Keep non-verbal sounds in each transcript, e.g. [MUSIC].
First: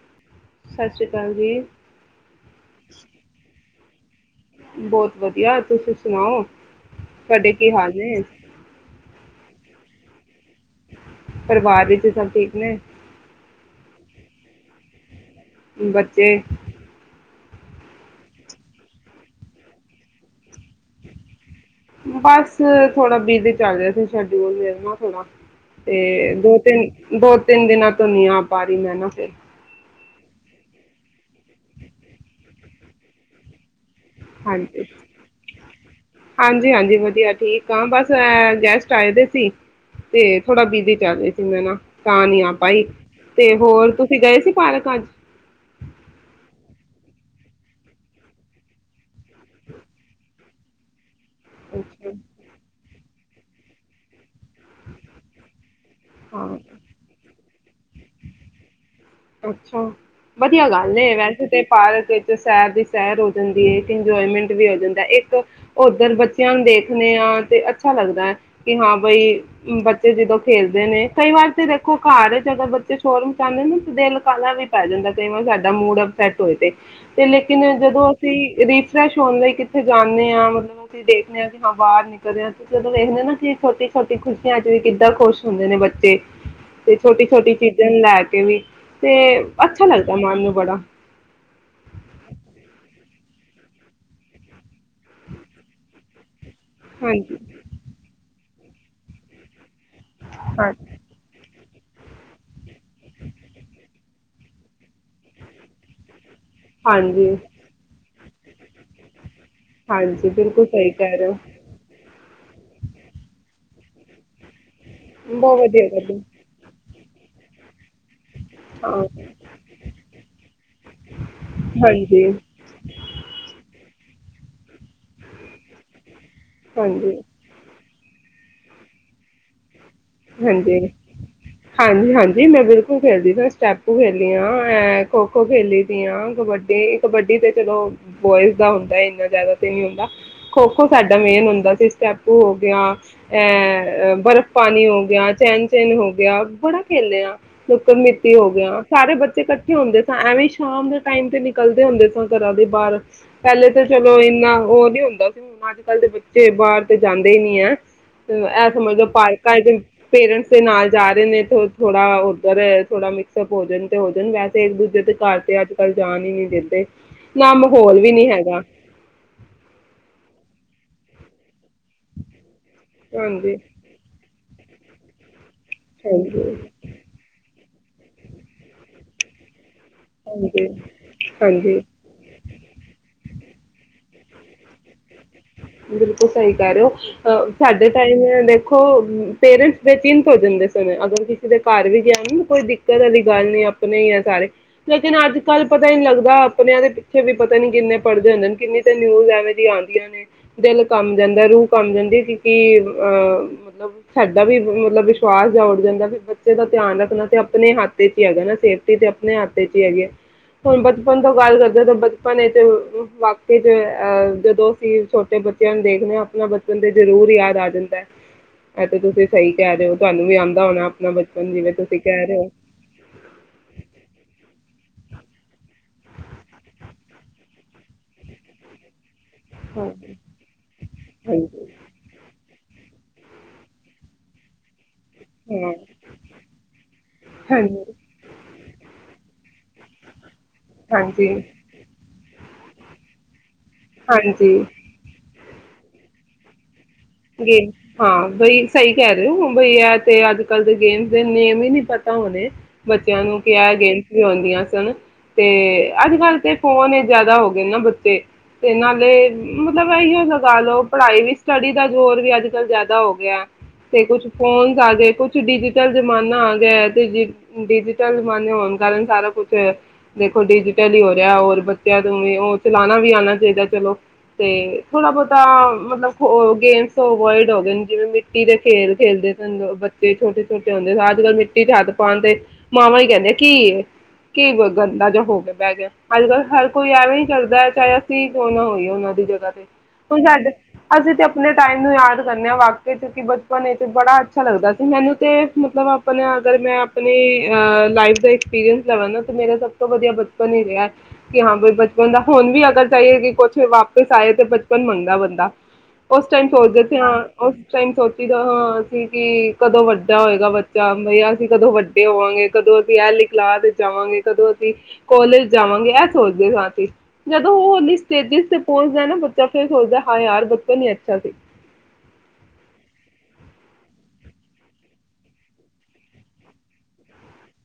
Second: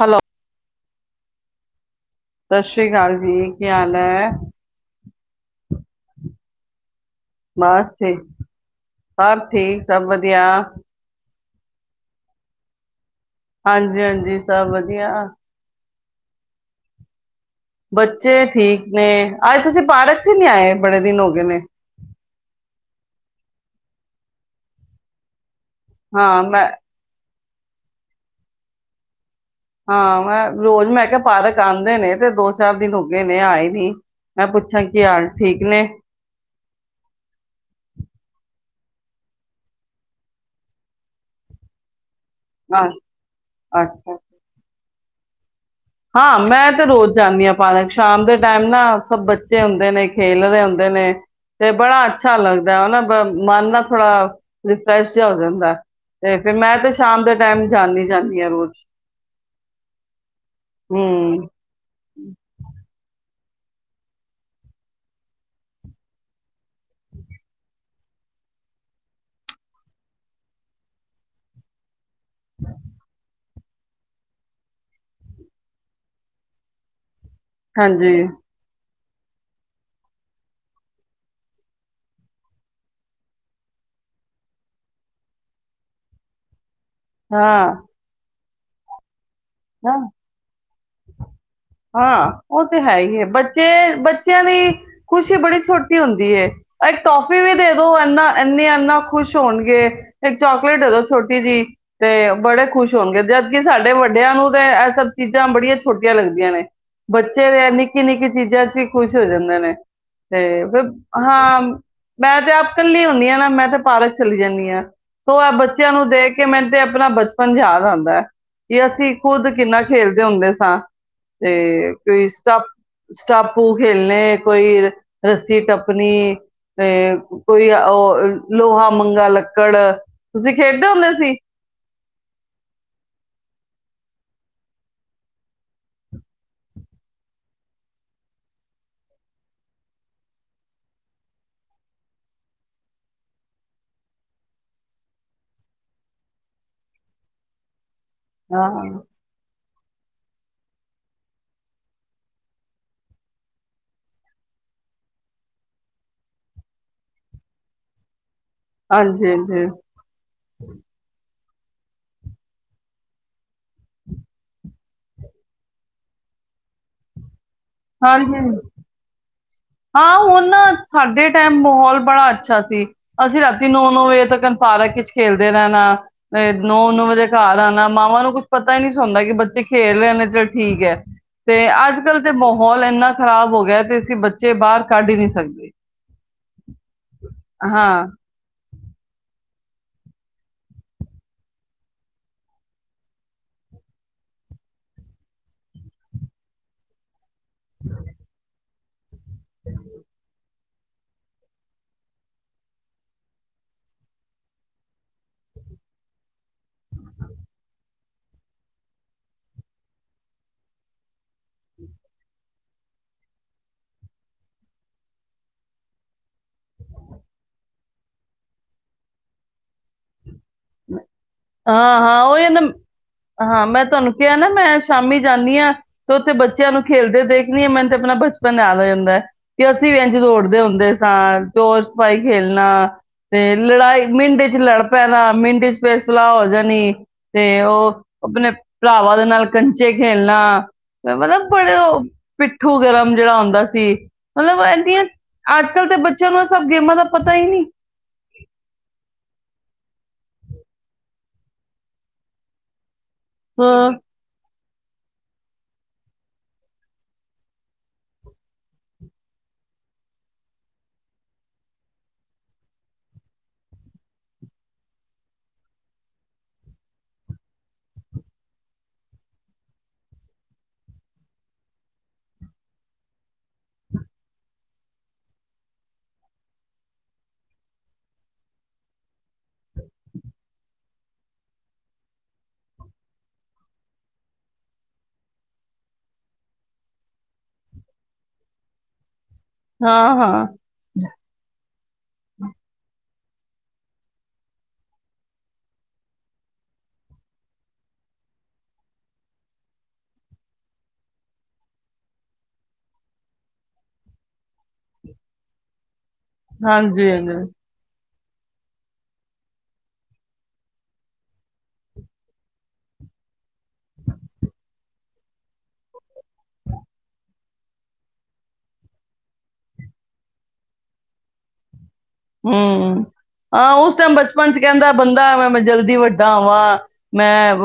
Hello ਸਤਿ ਸ਼੍ਰੀ ਅਕਾਲ ਜੀ ਸਤਿ ਸ੍ਰੀ ਅਕਾਲ ਜੀ ਪਿਆਲ ਹੈ ਬਹੁਤ ਵਧੀਆ ਤੁਸੀਂ ਸੁਣਾਓ ਤੁਹਾਡੇ ਕੀ ਬਸ ਹਾਲ ਥੀ ਨੇ? ਸ ਠੀਕ ਸੰਮਤ ਆ ਪਰਿਵਾਰ ਵਿੱਚ ਸਭ ਠੀਕ ਨੇ ਹਾਂਜੀ ਹਾਂਜੀ ਸਭ ਵਧੀਆ ਬੱਚੇ ਬੱਚੇ ਠੀਕ ਨੇ ਆਏ ਤੁਸੀਂ ਪਾਰਕ ਚ ਨਹੀਂ ਆਏ ਬੜੇ ਦਿਨ ਹੋ ਗਏ ਨੇ ਬਸ ਥੋੜਾ ਬਿਜ਼ੀ ਚੱਲ ਰਿਹਾ ਸੀ ਸ਼ਡਿਊਲ ਮੇਣਾ ਥੋੜਾ ਤੇ ਹਾਂ ਦੋ ਮੈਂ ਤਿੰਨ ਦੋ ਤਿੰਨ ਦਿਨਾਂ ਤੋਂ ਨੀ ਆ ਪਾ ਰਹੀ ਮੈਂ ਨਾ ਫਿਰ ਹਾਂ, ਮੈਂ ਰੋਜ਼ ਮੈਂ ਕਿਹਾ ਪਾਰਕ ਆਂਦੇ ਨੇ ਤੇ ਦੋ ਚਾਰ ਦਿਨ ਹੋ ਗਏ ਨੇ ਆਏ ਨੀ ਮੈਂ ਪੁੱਛਾਂ ਕੀ ਹਾਲ ਠੀਕ ਨੇ ਹਾਂਜੀ-ਹਾਂਜੀ, ਹਾਂਜੀ ਵਧੀਆ ਠੀਕ ਆ ਬਸ ਗੈਸਟ ਚਾਹੀਦੇ ਸੀ ਤੇ ਥੋੜਾ ਬਿਜੀ ਚੱਲਦੇ ਸੀ ਮੈਂ ਨਾ ਤਾਂ ਨੀ ਆ ਭਾਈ ਹਾਂ, ਤੇ ਹੋਰ ਅੱਛਾ ਤੁਸੀਂ ਗਏ ਸੀ ਪਾਰਕਾਂ ਚ ਹਾਂ, ਮੈਂ ਤੇ ਰੋਜ਼ ਜਾਂਦੀ ਹਾਂ ਪਾਰਕ ਸ਼ਾਮ ਦੇ ਟਾਈਮ ਨਾ ਸਭ ਬੱਚੇ ਹੁੰਦੇ ਨੇ ਖੇਲ ਰਹੇ ਹੁੰਦੇ ਨੇ। ਤੇ ਬੜਾ ਅੱਛਾ ਲੱਗਦਾ ਹਨਾ। ਮਨ ਨਾ ਥੋੜਾ ਰਿਫਰੈਸ਼ ਜਿਹਾ ਹੋ ਜਾਂਦਾ। ਤੇ ਫਿਰ ਹਾਂ। ਮੈਂ ਤੇ ਸ਼ਾਮ ਦੇ ਟਾਈਮ ਜਾਂਨੀ ਜਾਂਨੀ ਹਾਂ ਰੋਜ਼ ਅੱਛਾ, ਵਧੀਆ ਗੱਲ ਨੇ ਵੈਸੇ ਹੂੰ ਤੇ ਪਾਰਕ ਵਿੱਚ ਸੈਰ ਦੀ ਸੈਰ ਹੋ ਜਾਂਦੀ ਇੱਕ ਇੰਜੋਏਮੈਂਟ ਵੀ ਹੋ ਜਾਂਦਾ, ਇੱਕ ਉੱਧਰ ਬੱਚਿਆਂ ਨੂੰ ਦੇਖਦੇ ਆਂ ਤੇ ਅੱਛਾ ਲੱਗਦਾ ਹੈ ਕਿ ਹਾਂ ਬਾਈ ਬੱਚੇ ਜਦੋਂ ਖੇਲਦੇ ਨੇ ਕਈ ਵਾਰ ਤੇ ਦੇਖੋ ਘਰ ਚ ਅਗਰ ਬੱਚੇ ਸ਼ੋਅਰੂਮ ਕੱਲ ਨੂੰ ਦਿਲ ਕਾਹਲਾ ਵੀ ਪੈ ਜਾਂਦਾ, ਕਈ ਵਾਰ ਸਾਡਾ ਮੂਡ ਅਪਸੈਟ ਹੋਏ ਤੇ ਤੇ ਲੇਕਿਨ ਜਦੋਂ ਹਾਂਜੀ ਅਸੀਂ ਰੀਫ ਫਰੈਸ਼ ਹੋਣ ਲਈ ਕਿੱਥੇ ਜਾਂਨੇ ਆ ਮਤਲਬ ਅਸੀਂ ਦੇਖਦੇ ਆ ਕਿ ਹਾਂ ਬਾਹਰ ਨਿਕਲਦੇ ਹਾਂ, ਤੁਸੀਂ ਜਦੋਂ ਦੇਖਦੇ ਨਾ ਕਿ ਛੋਟੀ- ਛੋਟੀ ਖੁਸ਼ੀਆਂ ਚ ਵੀ ਕਿੱਦਾਂ ਖੁਸ਼ ਹੁੰਦੇ ਨੇ ਬੱਚੇ। ਤੇ ਛੋਟੀ- ਛੋਟੀ ਹਾਂ ਚੀਜ਼ਾਂ ਨੂੰ ਲੈ ਕੇ। ਐਵੀਂ [INAUDIBLE] ਤੇ। ਹਾਂ, ਹਾਂ ਉਹ ਤੇ ਹੈ ਹੀ ਹੈ। ਬੱਚੇ ਬੱਚਿਆਂ ਦੀ ਖ਼ੁਸ਼ੀ ਬੜੀ ਛੋਟੀ ਹੁੰਦੀ ਐ। ਇੱਕ ਹਾਂਜੀ। ਟੋਫੀ ਵੀ ਦੇ ਦੋ ਇੰਨਾ ਇੰਨੇ ਇੰਨਾ ਖੁਸ਼ ਹੋਣਗੇ। ਇੱਕ ਹਾਂ, ਚੌਕਲੇਟ ਦੇ ਦੋ ਛੋਟੀ ਜੀ। ਤੇ ਬੜੇ ਖੁਸ਼ ਹੋਣਗੇ ਜਦਕਿ ਸਾਡੇ ਵੱਡਿਆਂ ਨੂੰ ਤੇ ਇਹ ਸਭ ਚੀਜ਼ਾਂ ਬੜੀਆਂ ਛੋਟੀਆਂ ਲਗਦੀਆਂ। ਲਗਦੀਆਂ ਨੇ ਹਾਂਜੀ, ਬੱਚੇ ਦੇ ਨਿੱਕੀ- ਨਿੱਕੀ ਚੀਜ਼ਾਂ ਸੀ ਕੁ ਖੁਸ਼ ਹੋ ਜਾਂਦੇ ਨੇ ਹਾਂਜੀ ਤੇ ਬਿਲਕੁਲ ਸਹੀ ਫਿਰ ਕਹਿ ਰਹੇ ਹੋ ਹਾਂ ਮੈਂ ਤੇ ਆਪ ਕੱਲੀ ਹੁਨੀ ਮੈਂ ਤਾਂ ਪਾਰਕ ਚਲੀ ਜਾਂਦੀ ਆਂ। ਉਹ ਐ ਬਹੁਤ ਵਧੀਆ ਬੱਚਿਆਂ ਨੂੰ ਗੱਲ ਹੈ ਦੇਖ ਕੇ ਮੈਨੂੰ ਤੇ ਆਪਣਾ ਬਚ ਪੰਜਾਹ ਦਾ ਆ ਦਾ ਕਿ ਅਸੀਂ ਹਾਂ, ਖੁਦ ਕਿੰਨਾ ਖੇਲਦੇ ਹੁੰਦੇ ਸਾਂ ਤੇ ਹਾਂਜੀ, ਕੋਈ ਸਟਾਪ ਸਟਾਪੂ ਖੇਲ ਨੇ ਕੋਈ ਰੱਸੀ ਟੱਪਣੀ ਹਾਂਜੀ, ਤੇ ਕੋਈ ਉਹ ਲੋਹਾ ਮੰਗਾ ਲੱਕੜ ਤੁਸੀਂ ਹਾਂਜੀ, ਖੇਡਦੇ ਹੁੰਦੇ ਸੀ ਹਾਂਜੀ ਹਾਂਜੀ ਮੈਂ ਬਿਲਕੁਲ ਖੇਲਦੀ ਸਟੈਪ ਖੇਲੀ ਆ ਐ ਖੋ ਖੋ ਖੇਲੀ ਦੀ ਆ ਕਬੱਡੀ ਕਬੱਡੀ ਤੇ ਚਲੋ ਬੋਇਜ਼ ਦਾ ਹੁੰਦਾ ਇੰਨਾ ਜ਼ਿਆਦਾ ਤੇ ਨੀ ਹੁੰਦਾ ਖੋ ਖੋ ਸਾਡਾ ਮੇਨ ਹੁੰਦਾ ਸੀ ਸਟੈਪੂ ਹੋ ਗਿਆ ਅ ਬਰਫ਼ ਪਾਣੀ ਹੋ ਗਿਆ। ਗਿਆ ਚੈਨ ਚੈਨ ਹੋ ਗਿਆ ਬੜਾ ਖੇਲਦੇ ਆ। ਹੋ ਹਾਂ ਗਿਆ ਸਾਰੇ ਬੱਚੇੱ ਇੱ ਹੁੰਦੇ ਸ ਐਵੇਂ ਸ਼ਾਮ ਦੇ ਟਾਈਮ ਤੇ ਨਿਕਲਦੇ ਹੁੰਦੇ ਸਾਂ ਘਰਾਂ ਦੇ ਬਾਹਰ ਪਹਿਲੇ ਤੇ ਚਲੋ ਇਨਾ ਉਹ ਨੀ ਹੁੰਦਾ ਸੀ ਹੁਣ ਅੱਜ ਕੱਲ ਦੇ ਬੱਚੇ ਬਾਹਰ ਤੇ ਜਾਂਦੇ ਹੀ ਨੀ ਆ। ਇਹ ਸਮਝਦਾ ਹਾਂਜੀ ਹਾਂਜੀ ਪੇਰੈਂਟਸ ਦੇ ਨਾਲ ਜਾ ਰਹੇ ਨੇ। ਥੋੜਾ ਉੱਧਰ ਥੋੜਾ ਮਿਕਸਪ ਹੋ ਜਾਣ ਤੇ ਹੋ ਜਾਣ ਵੈਸੇ ਇੱਕ ਦੂਜੇ ਦੇ ਘਰ ਤੇ ਅੱਜ ਕੱਲ੍ਹ ਜਾਣ ਹੀ ਨਹੀਂ ਦਿੰਦੇ। ਨਾ ਮਾਹੌਲ ਵੀ ਨੀ ਹਾਂਜੀ ਹੈਗਾ। ਹਾਂ ਹੁਣ ਨਾ ਸਾਡੇ ਟਾਈਮ ਮਾਹੌਲ ਬੜਾ ਅੱਛਾ ਸੀ। ਅਸੀਂ ਹਾਂਜੀ ਰਾਤੀ ਨੌ ਨੌ ਵਜੇ ਤੱਕ ਸਾਰਾ ਕੁਛ ਖੇ ਰਹਿਣਾ ਤੇ ਹਾਂਜੀ ਨੋ ਨੋ ਵਜੇ ਘਰ ਆਉਣਾ ਮਾਵਾਂ ਨੂੰ ਕੁਛ ਪਤਾ ਹੀ ਨਹੀਂ ਸੀ ਹੁੰਦਾ ਕਿ ਬੱਚੇ ਖੇਲ ਰਹੇ ਨੇ ਚਲ ਹਾਂਜੀ ਠੀਕ ਹੈ ਤੇ ਹਾਂਜੀ ਅੱਜ ਕੱਲ ਤੇ ਮਾਹੌਲ ਇੰਨਾ ਖ਼ਰਾਬ ਹੋ ਗਿਆ ਤੇ ਅਸੀਂ ਬੇ ਬੱਚੇ ਬਾਹਰ ਕੱਢ ਹੀ ਨਹੀਂ ਸਕਦੇ ਬਿਲਕੁਲ ਸਹੀ ਕਰ ਰਹੇ ਹੋ ਅ ਸਾਡੇ ਹਾਂ ਟਾਈਮ ਦੇਖੋ ਪੇਰੈਂਟਸ ਦੇ ਚਿੰਤ ਹੋ ਜਾਂਦੇ ਸੁਣੇ ਅਗਰ ਕਿਸੇ ਦੇ ਘਰ ਵੀ ਗਿਆ ਨਾ ਕੋਈ ਦਿੱਕਤ ਵਾਲੀ ਗੱਲ ਨੀ ਆਪਣੇ ਆ ਸਾਰੇ ਲੇਕਿਨ ਅੱਜ ਕੱਲ ਪਤਾ ਹੀ ਨਹੀਂ ਲੱਗਦਾ ਆਪਣਿਆਂ ਦੇ ਇੱਥੇ ਵੀ ਪਤਾ ਨੀ ਕਿਨੇ ਪੜ੍ਹਦੇ ਹਨ ਕਿੰਨੇ ਨਿਊਜ਼ ਐਵੇਂ ਦੀਆਂ ਆਉਂਦੀਆਂ ਨੇ ਰੂਹ ਕਮ ਜਾਂਦੀ ਕਿਉਂਕਿ ਅਹ ਮਤਲਬ ਸਾਡਾ ਵੀ ਮਤਲਬ ਵਿਸ਼ਵਾਸ ਜਾ ਉੱਡ ਜਾਂਦਾ ਵੀ ਬੱਚੇ ਦਾ ਧਿਆਨ ਰੱਖਣਾ ਤੇ ਆਪਣੇ ਹੱਥ ਚ ਹੀ ਹੈਗਾ ਨਾ ਸੇਫਟੀ ਤੇ ਆਪਣੇ ਹੱਥ ਚ ਹੀ ਹੈਗੀ ਹੈ ਹੁਣ ਬਚਪਨ ਤੋਂ ਗੱਲ ਕਰਦੇ ਤਾਂ ਬਚਪਨ ਵਾਕ ਚ ਅਹ ਜਦੋਂ ਛੋਟੇ ਬੱਚਿਆਂ ਨੂੰ ਦੇਖਣੇ ਆਪਣਾ ਬਚਪਨ ਤੇ ਜਰੂਰ ਯਾਦ ਆ ਜਾਂਦਾ ਇਹ ਤੇ ਤੁਸੀਂ ਸਹੀ ਕਹਿ ਰਹੇ ਹੋ ਤੁਹਾਨੂੰ ਵੀ ਆ ਹਾਂ ਹਾਂ ਉਹ ਨਾ ਹਾਂ ਮੈਂ ਤੁਹਾਨੂੰ ਕਿਹਾ ਨਾ ਮੈਂ ਸ਼ਾਮੀ ਜਾਂਦੀ ਹਾਂ ਤੇ ਉੱਥੇ ਬੱਚਿਆਂ ਨੂੰ ਖੇਲਦੇ ਦੇਖਣੀ ਆ ਮੈਨੂੰ ਤੇ ਆਪਣਾ ਬਚਪਨ ਯਦ ਹੋ ਜਾਂਦਾ ਹੈ ਕਿ ਅਸੀਂ ਵੀ ਹਾਂਜੀ, ਇੰਝ ਦੌੜਦੇ ਹੁੰਦੇ ਸਾਂ ਹਾਂਜੀ, ਚੋਰ ਸਛਪਾਈ ਖੇਲਣਾ ਤੇ ਲੜਾਈ ਮਿੰਟ ਚ ਪੈਲਾਂ ਹਾਂ, ਮੈਨੂੰ ਫਿਰ ਸਲਾਹ ਹੋ ਜਾਣੀ ਤੇ ਹਾਂਜੀ, ਉਹ ਆਪਣੇ ਭਰਾਵਾਾਂ ਦੇ ਨਾਲ ਕੰਚੇ ਖੇਲਣਾ ਹਾਂਜੀ, ਮਤਲਬ ਬੜੇ ਉਹ ਪਿੱਠੂ ਗਰਮ ਜਿਹੜਾ ਆਉਂਦਾ ਤੇ ਮਤਲਬ ਹਾਂਜੀ। ਇਨੀਆ ਅੱਜ ਕੱਲ੍ਹ ਤੇ ਬੱਚਿਆਂ ਨੂੰ ਇਹ ਸਭ ਗੇਮਾਂ ਦਾ ਪਤਾ ਹੀ ਨਹੀਂ ਹਾਂ ਬਈ ਸਹੀ ਕਹਿ ਰਹੇ ਹੋ ਬਈ ਤੇ ਅੱਜ ਕੱਲ ਦੇ ਗੇਮਸ ਦੇ ਨੇਮ ਹੀ ਨਹੀ ਪਤਾ ਹੋਣੇ ਬੱਚਿਆਂ ਨੂੰ ਕਿਹਾ ਹਾਂ ਗੇਮਸ ਵੀ ਹੁੰਦੀਆ ਤੇ ਅੱਜ ਕੱਲ ਤੇ ਫੋਨ ਜਿਆਦਾ ਹੋ ਗਏ ਨਾ ਬੱਚੇ ਤੇ ਨਾਲੇ ਮਤਲਬ ਇਹੀ ਲਗਾ ਲਓ ਪੜ੍ਹਾਈ ਵੀ ਸਟੱਡੀ ਦਾ ਜ਼ੋਰ ਵੀ ਅੱਜ ਕੱਲ ਜ਼ਿਆਦਾ ਹੋ ਗਿਆ ਤੇ ਕੁਛ ਫੋਨ ਆ ਗਏ ਕੁਛ ਡਿਜੀਟਲ ਜ਼ਮਾਨਾ ਆ ਗਿਆ ਤੇ ਡਿਜੀਟਲ ਜ਼ਮਾਨੇ ਹੋਣ ਕਾਰਨ ਸਾਰਾ ਕੁਛ ਦੇਖੋ ਡਿਜੀਟਲ ਹੀ ਹੋ ਰਿਹਾ ਹੋਰ ਬੱਚਿਆਂ ਤੋਂ ਵੀ ਉਹ ਚਲਾਣਾ ਵੀ ਆਉਣਾ ਚਾਹੀਦਾ ਚਲੋ ਤੇ ਥੋੜਾ ਬਹੁਤਾ ਮਤਲਬ ਗੇਮਸ ਅਵੋਇਡ ਹੋ ਗਏ ਜਿਵੇਂ ਮਿੱਟੀ ਦੇ ਖੇਲ ਖੇਲਦੇ ਸਨ ਬੱਚੇ ਛੋਟੇ ਛੋਟੇ ਹੁੰਦੇ ਅੱਜ ਕੱਲ ਮਿੱਟੀ ਚ ਹੱਥ ਪਾਉਣ ਤੇ ਮਾਵਾ ਹੀ ਕਹਿੰਦੇ ਕੀ ਕੀ ਗੰਦਾ ਜਾਂ ਹੋ ਗਿਆ ਬਹਿ ਗਿਆ ਅੱਜ ਕੱਲ ਹਰ ਕੋਈ ਐਵੇਂ ਹੀ ਕਰਦਾ ਚਾਹੇ ਅਸੀਂ ਕਿਉਂ ਨਾ ਹੋਈਏ ਉਹਨਾ ਦੀ ਜਗ੍ਹਾ ਹਾਂ ਹੁਣ ਹਾਂ ਛੱਡ ਅਸੀਂ ਤੇ ਟਾਈਮ ਯਾਦ ਕਰਦੇ ਵਾਕ ਕਿਕਿ ਬਚਪਨ ਬੜਾ ਅੱਛਾ ਲੱਗਦਾ ਸੀ ਮੈਨੂੰ ਤੇ ਮਤਲਬ ਆਪਣਾ ਅਗਰ ਮੈਂ ਆਪਣੀ ਅ ਲਾਈ ਦਾ ਐਸਪੀਰੀੰਸ ਲਵਾਂ ਮੇਰਾ ਸਭ ਤੋਂ ਵਧੀਆ ਬਚਪਨ ਹੀ ਰਿਹਾ ਹੈ ਕਿ ਹਾਂ ਬ ਬਚਪਨ ਦਾ ਹੁਣ ਵੀ ਅਗਰ ਚਾਹੀਏ ਕਿ ਕੁਛ ਵਾਪਿਸ ਆਏ ਤੇ ਬਚਪਨ ਮੰਗਦਾ ਬੰਦਾ ਉਸ ਟਾਈਮ ਸੋਚਦੇ ਸੀ ਹਾਂਜੀ ਹਾਂ ਹਾਂਜੀ ਉਸ ਟਾਈਮ ਸੋਚ ਜਦ ਹਾਂ ਅਸੀਂ ਕਿ ਕਦੋਂ ਵੱਡਾ ਹੋਏਗਾ ਬੱਚਾ ਬਈ ਅਸੀਂ ਕਦੋਂ ਵੱਡੇ ਹੋਵਾਂਗੇ ਕਦੋਂ ਅਸੀਂ ਐਲੀ ਕਲਾਸ ਜਾਵਾਂਗੇ ਕਦੋਂ ਅਸੀਂ ਕੋਲੇਜ ਜਾਵਾਂਗੇ ਇਹ ਸੋਚਦੇ ਹਾਂ ਅਸੀਂ ਜਦੋਂ ਉਹ ਵਾਲੀ ਸਟੇਜਿਸ ਤੇ ਪਹੁੰਚਦਾ ਨਾ ਬੱਚਾ ਫੇਰ ਸੋਚਦਾ ਹਾਂ ਯਾਰ ਬੱਚਾ ਨੀ ਇਥੇ [UNINTELLIGIBLE] ਹਮ ਹਾਂ ਉਸ ਟਾਈਮ ਬਚਪਨ ਚ ਕਹਿੰਦਾ ਬੰਦਾ ਮੈਂ ਜਲਦੀ ਵੱਡਾ ਵਾਂ ਮੈਂ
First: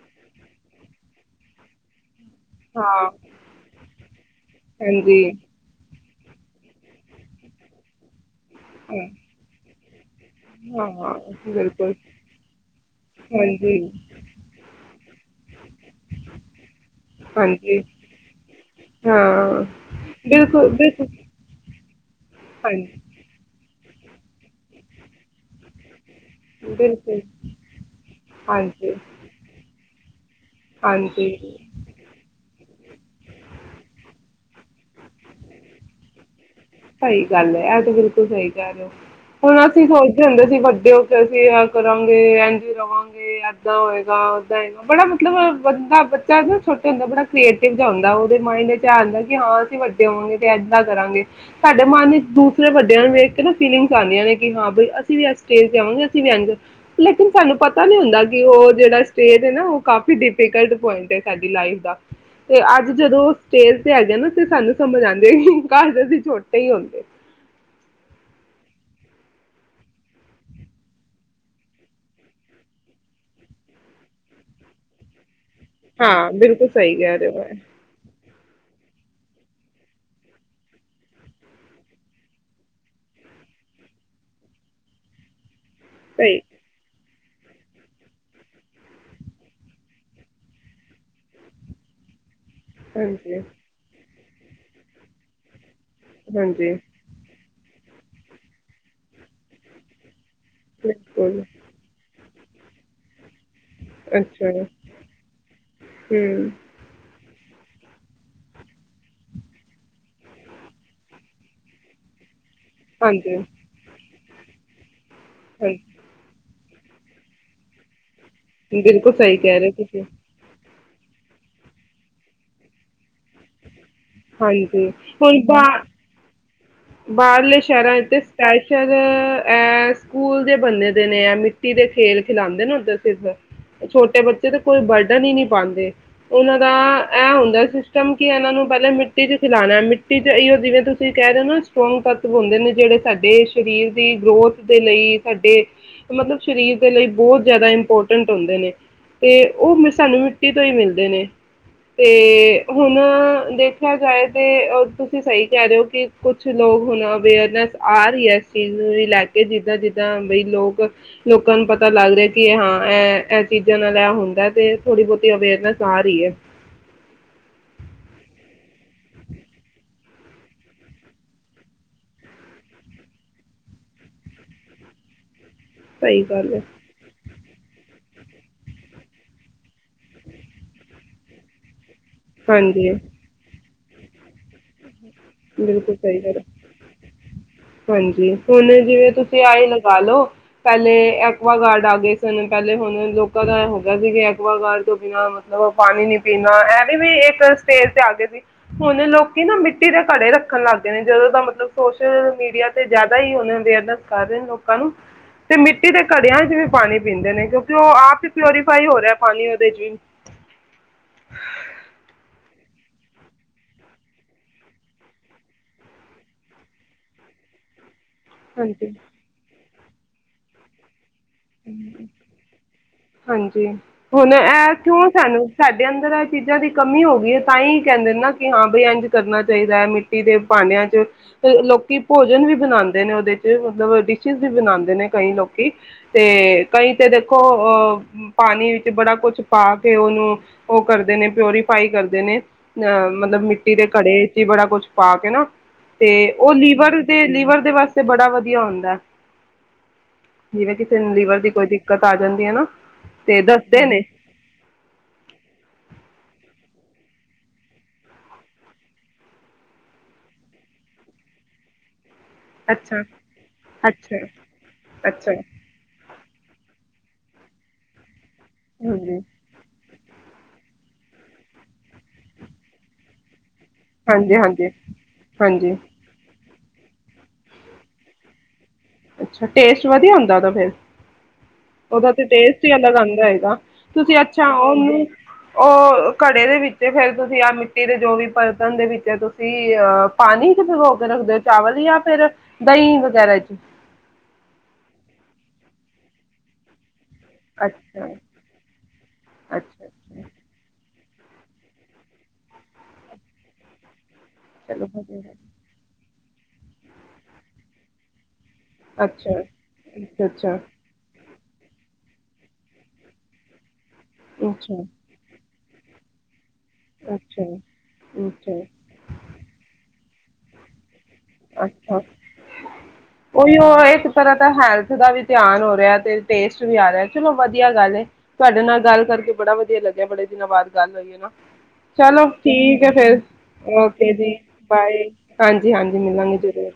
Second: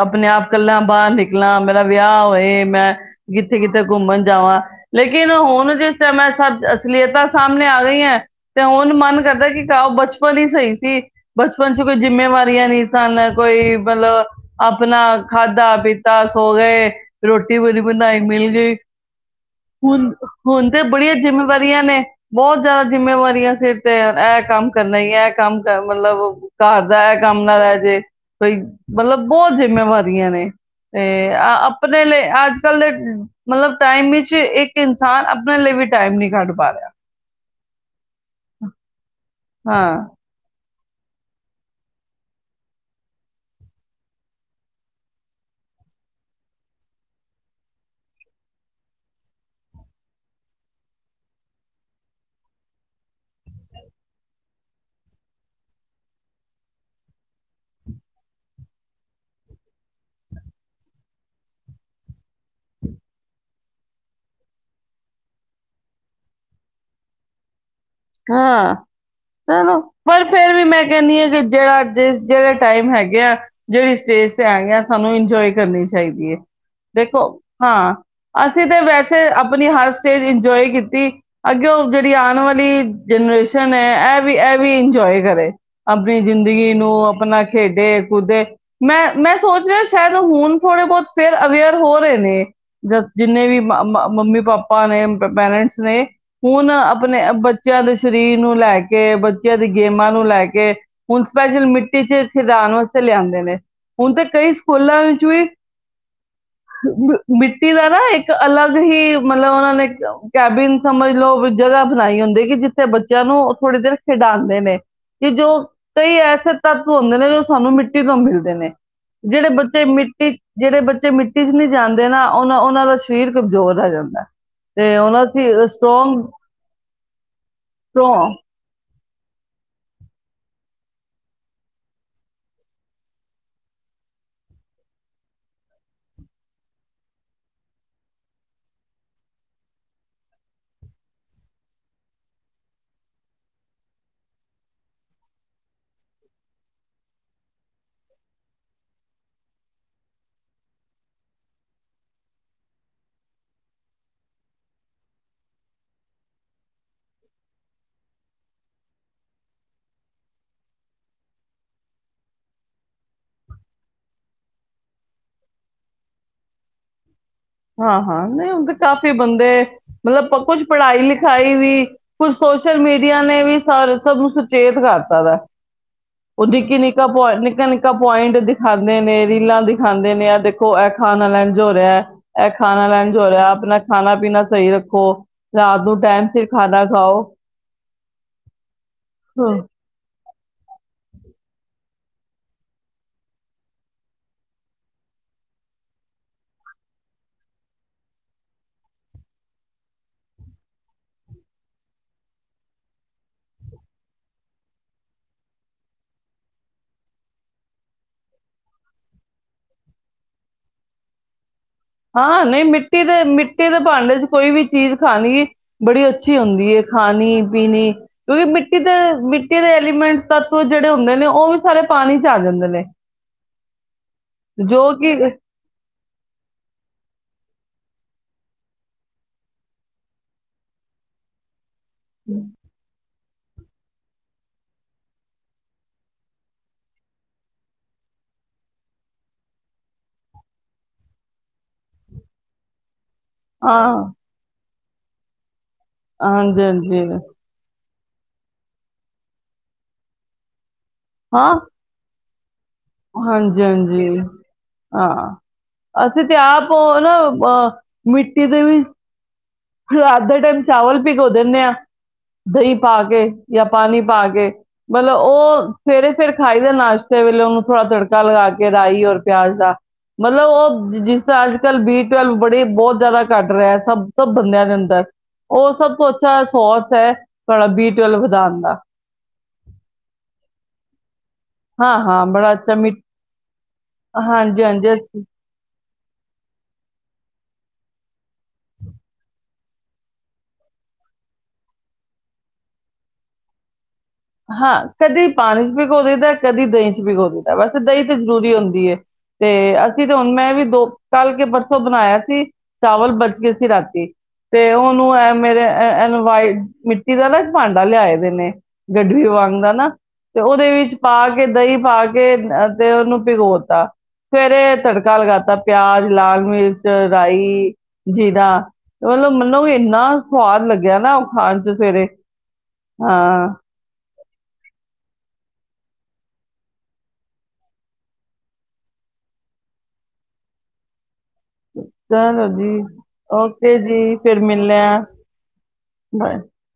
ਆਪਣੇ ਆਪ ਇਕੱਲਾ ਬਾਹਰ ਨਿਕਲਾ ਮੇਰਾ ਵਿਆਹ ਹੋਵੇ ਮੈਂ ਹਾਂ ਕਿੱਥੇ ਕਿੱਥੇ ਘੁੰਮਣ ਜਾਵਾਂ ਹਾਂਜੀ ਲੇਕਿਨ ਹੁਣ ਜੇ ਮੈਂ ਸਭ ਅਸਲੀਅਤਾਂ ਸਾਹਮਣੇ ਆ ਗਈ ਹੈ ਤੇ ਹੁਣ ਮਨ ਹਾਂ ਕਰਦਾ ਕਿ ਬਚ ਬਚਪਨ ਹੀ ਸਹੀ ਸੀ ਹਾਂ ਬਚਪਨ ਚ ਬਿਲਕੁਲ ਕੋਈ ਜਿੰਮੇਵਾਰੀਆਂ ਨਹੀ ਸਨ ਕੋਈ ਹਾਂਜੀ ਮਤਲਬ ਆਪਣਾ ਖਾਧਾ ਪੀਤਾ ਸੋ ਗਏ ਰੋਟੀ ਹਾਂਜੀ ਬਣੀ ਬਣਾਈ ਮਿਲ ਗਈ ਹਾਂ ਹੁਣ ਬਿਲਕੁਲ ਹੁਣ ਤੇ ਬਿਲਕੁਲ ਬੜੀਆਂ ਜਿੰਮੇਵਾਰੀਆਂ ਨੇ ਬਹੁਤ ਜ਼ਿਆਦਾ ਹਾਂਜੀ ਜਿੰਮੇਵਾਰੀਆਂ ਸਿਰ ਤੇ ਇਹ ਕੰਮ ਕਰਨਾ ਈ ਇਹ ਕੰਮ ਕਰਨ ਵਾਲਾ ਮਤਲਬ ਘਰ ਦਾ ਹੈ ਬਿਲਕੁਲ ਕੰਮ ਨਾਲ ਰਹਿ ਜਾਏ ਕੋਈ ਹਾਂਜੀ ਮਤਲਬ ਬਹੁਤ ਜਿੰਮੇਵਾਰ ਨੇ ਤੇ ਹਾਂਜੀ ਆਪਣੇ ਲਈ ਅੱਜ ਅੱਜ ਕੱਲ ਦੇ ਮਤਲਬ ਟਾਈਮ ਵਿੱਚ ਇੱਕ ਇਨਸਾਨ ਆਪਣੇ ਲਈ ਵੀ ਟਾਈਮ ਨੀ ਕੱਢ ਪਾ ਰਿਹਾ ਸਹੀ ਗੱਲ ਹੈ ਇਹ ਤਾਂ ਸਹੀ ਕਹਿ ਰਹੇ ਹੋ ਹੁਣ ਅਸੀਂ ਹਾਂ ਸੋਚ ਹੁੰਦੇ ਸੀ ਵੱਡੇ ਹੋ ਕੇ ਅਸੀਂ ਆ ਕਰਾਂਗੇ ਇ ਜ ਰਹਾਂਗੇ ਏਦਾਂ ਹੋਏਗਾ ਇਦਾ ਹੋਏਗਾ ਬੜਾ ਮਤਲਬ ਬੰਦਾ ਬੱਚਾ ਨਾ ਛੋਟੇ ਹੁੰਦਾ ਬੜਾ ਕ੍ਰੀਏਟਿਵ ਜਾਂ ਹੁੰਦਾ ਉਹਦੇ ਮਾਇੰਡ ਵਿੱਚ ਇਹ ਆਦਾ ਕਿ ਹਾਂ ਅਸੀਂ ਵੱਡੇ ਹੋਵਾਂਗੇ ਤੇ ਇਦਾਂ ਕਰਾਂਗੇ ਸਾਡੇ ਮੰਨ ਚ ਦੂਸਰੇ ਵੱਡਿਆਂ ਨੂੰ ਵੇਖਕੇ ਫੀਲਿੰਗਸ ਆਉਂਦੀਆਂ ਨੇ ਕਿ ਹਾਂ ਬਈ ਅਸੀਂ ਵੀ ਅ ਸਟੇਜ ਤੇ ਆਵਾਂਗੇ ਅਸੀਂ ਵੀ ਲੇਕਿਨ ਸਾਨੂੰ ਪਤਾ ਨੀ ਹੁੰਦਾ ਕਿ ਉਹ ਜਿਹੜਾ ਸਟੇਜ ਹੈ ਨਾ ਉਹ ਕਾਫੀ ਡਿਫੀਕਲਟ ਪੁਆਇੰਟ ਹੈ ਸਾਡੀ ਲਾਈਫ ਦਾ ਤੇ ਅੱਜ ਜਦੋਂ ਸਟੇਜ ਤੇ ਹੈਗੇ ਨਾ ਤੇ ਸਾਨੂੰ ਸਮਝ ਆਉਂਦੇ ਘਰ ਛੋਟੇ ਹੀ ਹੁੰਦੇ ਹਾਂ ਚਲੋ ਪਰ ਫਿਰ ਵੀ ਮੈਂ ਕਹਿੰਦੀ ਹਾਂ ਕਿ ਜਿਹੜਾ ਜਿਹੜੇ ਟਾਈਮ ਹੈਗੇ ਆ ਜਿਹੜੀ ਸਟੇਜ ਤੇ ਆ ਗਿਆ ਸਾਨੂੰ ਇੰਜੋਏ ਕਰਨੀ ਚਾਹੀਦੀ ਹਾਂ ਹੈ ਬਿਲਕੁਲ ਸਹੀ ਕਹਿ ਦੇਖੋ ਰਹੇ ਹੋ ਹਾਂ ਅਸੀਂ ਤਾਂ ਵੈਸੇ ਆਪਣੀ ਹਰ ਸਟੇਜ ਇੰਜੋਏ ਕੀਤੀ ਅੱਗੇ ਉਹ ਜਿਹੜੀ ਆਉਣ ਵਾਲੀ ਜਨਰੇਸ਼ਨ ਹੈ ਇਹ ਵੀ ਇਹ ਵੀ ਇੰਜੋਏ ਕਰੇ ਆਪਣੀ ਸਹੀ ਜ਼ਿੰਦਗੀ ਨੂੰ ਆਪਣਾ ਖੇਡੇ ਕੁਦੇੇ ਮੈਂ ਮੈਂ ਸੋਚ ਰਿਹਾ ਸ਼ਾਇਦ ਹੁਣ ਥੋੜੇ ਬਹੁਤ ਫੇਿਰ ਅਵੇਅਰ ਹੋ ਰਹੇ ਨੇ ਜ ਹਾਂਜੀ ਜਿੰਨੇ ਵੀ ਮ ਮੰਮੀ ਪਾਪਾ ਨੇ ਪੈਰੈਂਟਸ ਨੇ ਹੁਣ ਹਾਂਜੀ ਆਪਣੇ ਬੱਚਿਆਂ ਦੇ ਸਰੀਰ ਨੂੰ ਲੈ ਕੇ ਬੱਚਿਆਂ ਦੀ ਗੇਮਾਂ ਨੂੰ ਲੈ ਕੇ ਹੁਣ ਬਿਲਕੁਲ ਸਪੈਸ਼ਲ ਮਿੱਟੀ ਚ ਖਦਾਨ ਵਾਸਤੇ ਲਿਆਉਂ ਨੇ ਹੁਣ ਤਾਂ ਅੱਛਾ ਕਈ ਹੂੰ ਸਕੂਲਾਂ ਵਿੱਚ ਵੀ ਹਾਂਜੀ ਮ ਦਾ ਨਾ ਇੱਕ ਅਲੱਗ ਹੀ ਮਤਲਬ ਉਹਨਾਂ ਨੇ ਕੈਬਿਨ ਸਮਝ ਲੋਓ ਜਗ੍ਹਾ ਬਣਾਈ ਹੁੰਦੀ ਜਿੱਥੇ ਬੱਚਿਆਂ ਨੂੰ ਥੋੜ੍ਹੀ ਦੇਰ ਖਿਡਾਂਣ ਨੇ ਕਿ ਜੋ ਹਾਂਜੀ ਕਈ ਐਸਾ ਤੱਤਵ ਹੁੰਦੇ ਨੇ ਜੋ ਸਾਨੂੰ ਮਿੱਟੀ ਤੋਂ ਮਿਲਦਾ ਨੇ ਬਿਲਕੁਲ ਸਹੀ ਜਿਹੜੇ ਕਹਿ ਰਹੇ ਬੱਚੇ ਤੁਸੀਂ ਮਿੱਟੀ ਜਿਹੜੇ ਬੱਚੇ ਮਿੱਟੀ ਚ ਨਹੀਂ ਜਾਂਦੇ ਨਾ ਉਹ ਉਹਨਾਂ ਦਾ ਸਰੀਰ ਕਮਜ਼ੋਰ ਰ ਜਾਂਦਾ ਹਾਂਜੀ ਤੇ ਉਹਨਾਂ ਹੁਣ ਸੀ ਬਾ ਸਟਰੋਂਗ ਬਾਹਰਲੇ ਸ਼ਹਿਰਾਂ ਇੱਥੇ ਸਟਰੋਂਗ ਸਪੈਸ਼ ਇਹ ਸਕੂਲ ਦੇ ਬੰਦੇ ਦੇ ਨੇ ਮਿੱਟੀ ਦੇ ਖੇਲ ਖਿਲਾਾਂਂਦੇ ਨੇ ਉਧਰ ਸਿਰਫ ਛੋਟੇ ਬੱਚੇ ਤੇ ਕੋਈ ਬਰਡਨ ਹੀ ਨਹੀਂ ਪਾਉਂਦੇ ਉਹਨਾਂ ਦਾ ਇਹ ਹੁੰਦਾ ਸਿਸਟਮ ਕਿ ਇਹਨਾਂ ਨੂੰ ਪਹਿਲਾਂ ਮਿੱਟੀ ਮਿੱਟੀ ਚ ਖਿਲਾਣਾ ਮਿੱਟੀ ਚ ਜਿਵੇਂ ਤੁਸੀਂ ਕਹਿ ਰਹੇ ਹੋ ਨਾ ਸਟਰੋਂਗ ਤੱਤਵ ਹੁੰਦੇ ਨੇ ਜਿਹੜੇ ਸਾਡੇ ਸਰੀਰ ਦੀ ਗਰੋਥ ਦੇ ਲਈ ਸਾਡੇ ਮਤਲਬ ਸਰੀਰ ਦੇ ਲਈ ਬਹੁਤ ਜ਼ਿਆਦਾ ਇੰਪੋਰਟੈਂਟ ਹੁੰਦੇ ਨੇ ਤੇ ਉਹ ਸਾਨੂੰ ਮਿੱਟੀ ਤੋਂ ਹੀ ਮਿਲਦੇ ਨੇ ਤੇ ਹੁਣ ਦੇ ਦੇਖਿਆ ਜਾਏ ਤੇ ਤੁਸੀਂ ਸਹੀ ਕਹਿ ਰਹੇ ਹੋ ਕਿ ਕੁਛ ਲੋਕ ਹੁਣ ਅਵੇਅਰਨੈਸ ਆ ਰਹੀ ਹੈ ਇਸ ਚੀਜ਼ ਵੀ ਲੈ ਕੇ ਜਿੱਦਾਂ ਜਿੱਦਾਂ ਵੀ ਲੋਕ ਲੋਕਾਂ ਨੂੰ ਪਤਾ ਲੱਗ ਰਿਹਾ ਕਿ ਹਾਂ ਇਹ ਇਹ ਚੀਜ਼ਾਂ ਨਾਲ ਇਹ ਹੁੰਦਾ ਤੇ ਥੋੜ੍ਹੀ ਬਹੁਤੀ ਅਵੇਅਰਨੈਸ ਆ ਰਹੀ ਹੈ ਹਾਂ ਹਾਂ ਨਹੀਂ ਹੁਣ ਤੇ ਕਾਫੀ ਬੰਦੇ ਮਤਲਬ ਕੁਛ ਪੜ੍ਹਾਈ ਲਿਖਾਈ ਵੀ ਕੁਝ ਸੋਸ਼ਲ ਮੀਡੀਆ ਨੇ ਵੀ ਸ ਸਭ ਨੂੰ ਸੁਚੇਤ ਕਰਤਾ ਦਾ ਸਹੀ ਉਹ ਗੱਲ ਹੈ ਨਿੱਕੀ ਨਿੱਕਾ ਨਿੱਕਾ ਨਿੱਕਾ ਪੁਆਇੰਟ ਦਿਖਾਂਦੇ ਨੇ ਰੀਲਾਂ ਦਿਖਾਉਂਦੇ ਨੇ ਆ ਦੇਖੋ ਇਹ ਖਾਣਾ ਲਜ ਹੋ ਰਿਹਾ ਇਹ ਖਾਣਾ ਹਾਂਜੀ ਲੈਣ ਜੋ ਰੀਆਂ ਆਪਣਾ ਖਾਣਾ ਪੀਣਾ ਸਹੀ ਰੱਖੋ ਰਾਤ ਬਿਲਕੁਲ ਨੂੰ ਸਹੀ ਟਾਈਮ ਗੱਲ ਹੈ। ਤੇ ਖਾਣਾ ਖਾਓ ਹਾਂਜੀ ਹੁਨ ਜਿਵੇਂ ਤੁਸੀਂ ਹਮ, ਆਏ ਲਗਾਲੋ ਪਹਿਲੇ ਐਕੁਆਗਾਰਡ ਆ ਗਏ ਸਨ ਪਹਿਲੇ ਹੁਣ ਲੋਕਾਂ ਦਾ ਹੋ ਗਿਆ ਸੀ ਕਿ ਐਕੁਆਗਾਰਡ ਤੋਂ ਬਿਨਾਂ ਮਤਲਬ ਪਾਣੀ ਨੀ ਪੀਣਾ ਇਹ ਵੀ ਵੀ ਇੱਕ ਸਟੇਜ ਤੇ ਆ ਗਏ ਸੀ ਹੁਣ ਲੋਕੀ ਨਾ ਮਿੱਟੀ ਦੇ ਘੜੇ ਰੱਖਣ ਲੱਗਦੇ ਨੇ ਜਦੋਂ ਦਾ ਮਤਲਬ ਸੋਸ਼ਲ ਮੀਡੀਆ ਤੇ ਜ਼ਿਆਦਾ ਹੀ ਉਹਨ ਅਵੇਅਰਨੈਸ ਕਰ ਰਹੇ ਨੇ ਲੋਕਾਂ ਨੂੰ ਤੇ ਮਿੱਟੀ ਦੇ ਘੜਿਆਂ ਚ ਵੀ ਪਾਣੀ ਪੀਂਦੇ ਨੇ ਕਿਉਂਕਿ ਉਹ ਆਪ ਹੀ ਪਿਓਰੀਫਾਈ ਹੋ ਰਿਹਾ ਪਾਣੀ ਉਹਦੇ ਚ ਵੀ ਹਾਂ ਨਹੀਂ ਮਿੱਟੀ ਦੇ ਮਿੱਟੀ ਦੇ ਭਾਂਡੇ ਚ ਕੋਈ ਵੀ ਚੀਜ਼ ਖਾਣੀ ਬੜੀ ਅੱਛੀ ਹੁੰਦੀ ਹੈ ਖਾਣੀ ਪੀਣੀ ਕਿਉਂਕਿ ਮਿੱਟੀ ਤੇ ਹਾਂਜੀ ਮਿੱਟੀ ਦੇ ਲੀਮੈਂਟ ਤੱ ਜਿਹੜੇ ਹੁੰਦੇ ਨੇ ਉਹ ਵੀ ਸਾਰੇ ਪਾਣੀ 'ਚ ਆ ਜਾਂਦੇ ਨੇ ਹਾਂਜੀ ਹੁਣ ਇਹ ਜੋ ਕਿਉ ਕਿ ਸਾਨੂੰ ਸਾਡੇ ਅੰਦਰ ਆਹ ਚੀਜ਼ਾਂ ਕਮੀ ਹੋ ਗਈ ਹੈ ਤਾਂ ਹੀ ਕਹਿੰਦੇ ਨੇ ਨਾ ਕਿ ਹਾਂ ਬਈ ਇੰਝ ਕਰਨਾ ਚਾਹੀਦਾ ਹੈ ਮਿੱਟੀ ਦੇ ਭਾਂਡਿਆਂ ਚ ਲੋਕ ਕੀ ਭੋਜਨ ਵੀ ਬਣਾਂਦੇ ਨੇ ਉਹਦੇ ਮਤਲਬ ਡਿਸੇ਼ਸ ਵੀ ਬਣਾਉਂਦੇ ਨੇ, ਕਈ ਲੋਕੀ ਅਤੇ ਕਈ ਤਾਂ ਦੇਖੋ ਪਾਣੀ ਵਿੱਚ, ਬੜਾ ਕੁਛ ਪਾ ਕੇ ਉਹਨੂੰ ਉਹ ਕਰਦੇ ਨੇ ਪਿਓਰੀਫਾਈ ਕਰਦੇ ਨੇ ਅਹ ਮਤਲਬ ਮਿੱਟੀ ਦੇ ਹਾਂ ਘੜੇ ਚ ਹੀ ਬੜਾ ਕੁੱਛ ਪਾ ਕੇ ਨਾ ਤੇ ਉਹ ਹਾਂਜੀ ਲੀਵਰ ਹਾਂਜੀ ਦੇ ਲੀਵਰ ਦੇ ਵਾਸਤੇ ਤੇ ਬੜਾ- ਵਧੀਆ ਹੁੰਦਾ ਜਿਵੇਂ ਕਿ, ਲੀਵਰ ਦੀ ਕੋਈ ਦਿੱਕਤ ਆ ਜਾ ਜਾਂਦੀ ਹੈ ਨਾ ਤੇ ਦੱਸਦੇ ਨੇ ਹਾਂਜੀ-ਹਾਂਜੀ ਹਾਂ ਅਸੀਂ ਤੇ ਆਪ ਨਾ ਅ ਮਿੱਟੀ ਦੇ ਵੀ ਅੱਧ ਟਾਈਮ ਚਾਵਲ ਭਿਗਾੋ ਦਿੰਦੇ ਆ ਦਹੀਂ ਅੱਛਾ, ਪਾ ਕੇ, ਯਾ ਪਾਣੀ ਅੱਛਾ, ਪਾ ਕੇ ਮਤਲਬ ਅੱਛਾ ਉਹ ਸਵੇਰੇ ਫਿਰ ਖਾਈ ਦੇ ਨਾਸ਼ਤੇ ਵੇਲੇ ਉਹਨੂੰ ਥੋੜਾੜਕੇ ਮੱਕਾ ਲਗਾ ਕੇ ਰਾਈ ਹਾਂਜੀ, ਔਰ ਹਾਂਜੀ-ਹਾਂਜੀ, ਪਿਆਜ ਦਾ- ਮਤਲਬ ਉਹ ਜਿਸ ਤ ਅੱਜ ਕੱਲ੍ਹ ਬੀ ਟਵਲਵ ਬੜੇ ਬਹੁਤ ਜ਼ਿਆਦਾ ਘੱਟ ਰਿਹਾ ਸਭ ਬੰਦਿਆਂ ਹਾਂਜੀ, ਦੇ ਅੰਦਰ, ਉਹ ਹਾਂਜੀ, ਸਭ ਤੋਂ ਅੱਛਾ ਫੋਸ ਹੈ ਬੀ ਟਵਲਵ ਵਧਾਣ ਦਾ- ਅੱਛਾ ਟੇਸਟ ਵਧੀਆ ਹੁੰਦਾ ਓਦਾ ਫਿਰ, ਹਾਂ ਓਦਾ ਤੇ ਹਾਂ ਬੜਾ ਟੇਸਟ ਹੀ ਅੱਛਾ ਮਿੱ ਅਲੱਗ ਆਂਦਾ ਹੇਗਾ ਤੁਸੀਂ ਅੱਛਾ ਹਾਂਜੀ ਉਹਨੂੰ ਹਾਂਜੀ ਉਹ ਘੜੇ ਦੇ ਵਿੱਚ, ਫਿਰ ਤੁਸੀਂ ਆਹ ਮਿੱਟੀ ਦੇ, ਜੋ ਵੀ ਬਰਤਨ ਦੇ ਵਿੱਚ ਤੁਸੀਂ ਅ ਪਾਣੀ ਚ ਭਿਗੋ ਕੇ ਰੱਖਦੇ ਹੋ ਚਾਵਲ ਜਾਂ ਫਿਰ ਦਹੀਂ ਵਗੈਰਾ ਚ। ਹਾਂ ਕਦੇ ਪਾਣੀ ਚ ਭਿਗੋ ਦਦਾ ਕਦੀ ਦਹੀਂ ਚ ਦਾ ਵੈਸੇ ਦਹੀਂ ਅੱਛਾ, ਤੇ ਅੱਛਾ, ਜ਼ਰੂਰੀ ਹੁੰਦੀ ਏ ਤੇ ਅਸੀਂ ਤੇ ਅੱਛਾ ਹੁਣ ਮੈਂ ਵੀ ਦੋ ਕਲ ਕੇ ਪਰਸੋਂ ਬਣਾਇਆ ਸੀ ਚਾਵਲ ਬਚ ਗਏ ਸੀ ਰਾਤੀ ਤੇ ਚਲੋ ਉਹਨੂੰ ਵਧੀਆ ਐ ਹੈ। ਮੇਰੇ ਐ ਇਹਨੂੰ ਮਿੱਟੀ ਦਾ ਨਾ ਭਾਂਡਾ ਲਿਆਏ ਦੇ, ਨੇ ਗਡਵ ਅੱਛਾ, ਵਾਂਗਦਾ ਨਾ ਅੱਛਾ, ਤੇ ਅੱਛਾ, ਉਹਦੇ ਵਿੱਚ ਪਾ ਕੇ ਦਹੀਂ ਪਾ- ਕੇ ਤੇ ਉਹਨੂੰ ਭਿਗੋਤਾ ਸਵੇਰੇ ਅੱਛਾ, ਤੜਕਾ ਲਗਾ ਤਾ ਪਿਆਜ ਲਾਲ ਮਿਰਚ ਅੱਛਾ, ਰਾਈ-ਜੀਰਾ ਅੱਛਾ, ਮਤਲਬ ਮੈਨੂੰ ਵੀ ਇੰਨਾ ਫੁਹਾਰ ਲੱ ਗਿਆ ਨਾ ਉ ਖਾਨ ਚ ਅੱਛਾ ਸਵੇਰੇ ਹਾਂ ਉਹੀਓ ਇੱਕ ਤਰ੍ਹਾਂ ਤਾਂ ਹੈਲਥ ਦਾ ਵੀ ਧਿਆਨ ਹੋ ਰਿਹਾ, ਤੇ ਟੇਸਟ ਵੀ ਆ ਰਿਹਾ। ਚਲੋ ਵਧੀਆ ਗੱਲ ਤੁਹਾਡੇ ਨਾਲ ਗੱਲ ਕਰਕੇ ਬੜਾ ਵਧੀਆ ਲੱਗਿਆ, ਬੜੇ ਦਿਨਾਂ ਬਾਅਦ ਗੱਲ ਹੋਈਏ ਨਾ। ਚਲੋ ਠੀਕ ਹੈ ਫਿਰ ਓਕੇ ਜੀ ਫਿਰ ਮਿਲਦੇ ਆ ਬਾਏ ਹਾਂਜੀ-ਹਾਂਜੀ ਬਾਏ ਮਿਲਾਂਗੇ ਜਦੋਂ